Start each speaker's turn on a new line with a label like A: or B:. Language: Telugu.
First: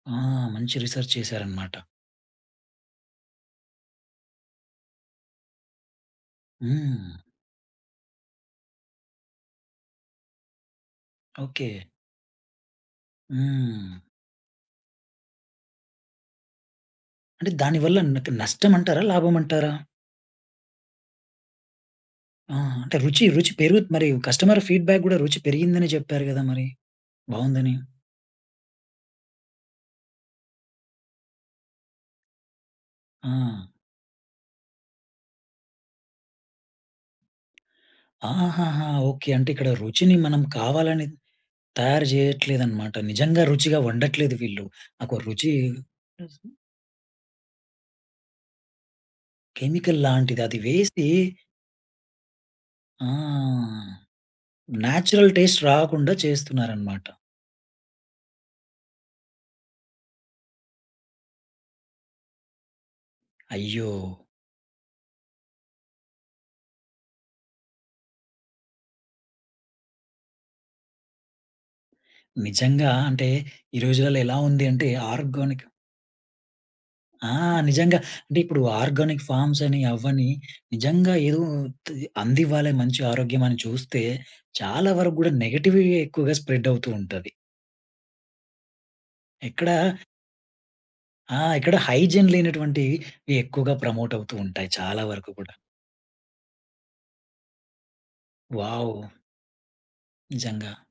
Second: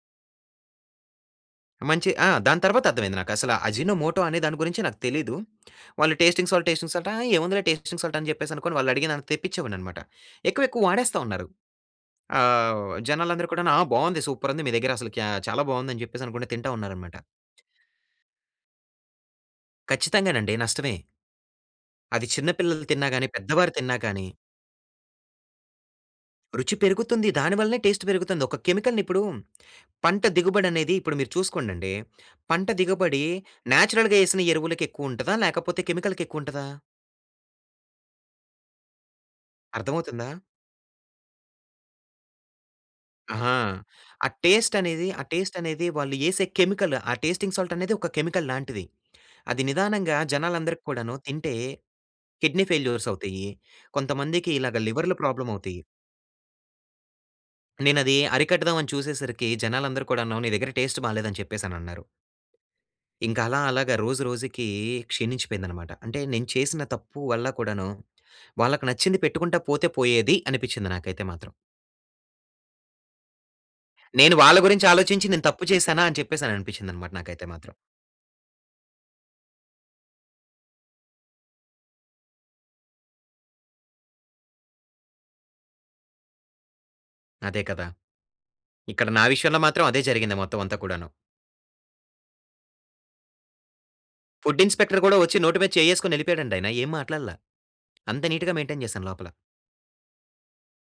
A: ఆ! మంచి రిసెర్చ్ చేశారన్నమాట.
B: మంచి ఆ! దాని తర్వాతర్థమైయింది నాకు. అసలా అజినోమోటో అనే దాని గురించే నాకు తెలీదు. వాళ్ళు టేస్టింగ్ సాల్ట్, టేస్టింగ్ సాల్ట్, "ఆ!
A: హ్మ్.
B: ఏముందిలే టేస్టింగ్ సాల్ట్" అని చెప్పేసి అనుకోని వాళ్ళు అడిగినంత తెప్పించేవాడినన్నమాట. ఎక్కువెక్కువ వాడేస్తా ఉన్నారు.
A: ఓకే.
B: ఆహ్, జనాలందరూ కూడాను, "ఆ!
A: హ్మ్.
B: బావుంది. సూపర్ ఉంది. మీ దగ్గర అసలు క్యా చాలా బాగుంది" అని చెప్పేసనుకుంటా తింటా ఉన్నారన్నమాట.
A: అంటే దాని వల్ల నాకు నష్టం అంటారా? లాభం అంటారా?
B: ఖచ్చితంగానండి నష్టమే. అది చిన్న
A: ఆ!
B: పిల్లలు
A: అంటే
B: తిన్నా
A: రుచి
B: గాని,
A: రుచి
B: పెద్దవారు
A: పెరుగుతు
B: తిన్నా
A: మరి
B: గాని
A: కస్టమరు ఫీడ్‌బ్యాక్ గూడా రుచి పెరిగిందని చెప్పారు గదా మరి
B: రుచి పెరుగుతుంది. దాని
A: బావుందని!
B: వల్లనే టేస్ట్ పెరుగుతుంది. ఒక కెమికల్‌ని ఇప్పుడు పంట దిగుబడనేది ఇప్పుడు మీరు చూసుకోండండి, పంట దిగుబడి
A: ఆ!
B: న్యాచురల్‌గా ఏసిన ఎరువులకి ఎక్కువుంటదా? లేకపోతే కెమికల్‌కి ఎక్కువుంటదా?
A: ఆహహా! ఓకే. అంటే ఇక్కడ రుచిని
B: అర్థమవుతుందా?
A: మనం కావాలని తయారు జేయట్లేదన్నమాట. నిజంగా
B: అహా!
A: రుచిగా
B: ఆ
A: వండట్లేదు వీళ్ళు.
B: టేస్ట్
A: ఆ
B: అనేది
A: యొక్క
B: ఆ
A: రుచి
B: టేస్ట్ అనేది వాళ్ళు ఏసే కెమికల్, ఆ టేస్టింగ్ సాల్ట్ అనేది ఒక కెమికల్ లాంటిది. అది
A: కెమికల్
B: నిదానంగా
A: లాంటిది. అది వేసి
B: జనాలందరిక్కూడాను తింటే కిడ్నీ ఫెయిల్యూర్స్
A: ఆ!
B: అవుతయి. కొంతమందికి ఇలాగ లివర్‌లు
A: న్యాచురల్
B: ప్రాబ్లమ్
A: టేస్ట్
B: అవుతయి.
A: రాకుండా చేస్తున్నారన్నమాట.
B: నేనది అరికడదాం అని చూసేసరికి జనాలందరూ కూడాను, నీ దగ్గర టేస్ట్ బాలేదని చెప్పేసనన్నారు. ఇంకా అలా
A: అయ్యో!
B: అలాగా రోజు రోజుకి క్షీణించిపోయిందన్నమాట. అంటే నేను చేసిన తప్పు వల్ల కూడాను, వాళ్లకు నచ్చింది పెట్టుకుంటా పోతే పోయేది అనిపించింది నాకైతే మాత్రం.
A: నిజంగా. అంటే ఈ రోజులలో
B: "నేను
A: ఎలా
B: వాళ్ళ
A: ఉంది
B: గురించి
A: అంటే
B: ఆలోచించి నేను
A: ఆర్గానిక్
B: తప్పు చేశానా?" అని చెప్పేసి అనిపించిందన్నమాట
A: ఆ!
B: నాకైతే మాత్రం.
A: నిజంగా. అంటే ఇప్పుడు ఆర్గానిక్ ఫార్మ్స్ అని, అవ్వని నిజంగా ఏదో ఉత్తి అందివ్వాలే మంచి ఆరోగ్యం అని చూస్తే, చాలా వరకు గూడా నెగెటివిటీయే ఎక్కువగా స్ప్రెడ్ అవుతూ ఉంటది.
B: అదే కదా! ఇక్కడ నా విషయంలో
A: ఎక్కడా
B: మాత్రం అదే జరిగింది మొత్తం అంతా కూడాను.
A: ఆ! ఎక్కడ హైజిన్ లేనటువంటియి ఈ ఎక్కువగా ప్రమోట్ అవుతూ
B: ఫుడ్
A: ఉంటాయి
B: ఇన్స్పెక్టర్
A: చాలా
B: గూడా
A: వరకు
B: వచ్చి
A: కూడా.
B: నోటి మీద చెయ్యేసుకోని ఎళ్లిపోయాడండి ఆయన. ఏం మాట్లాడలా. అంత నీట్‌గా మెయింటైన్
A: వావ్!
B: చేశాను లోపల.
A: నిజంగా.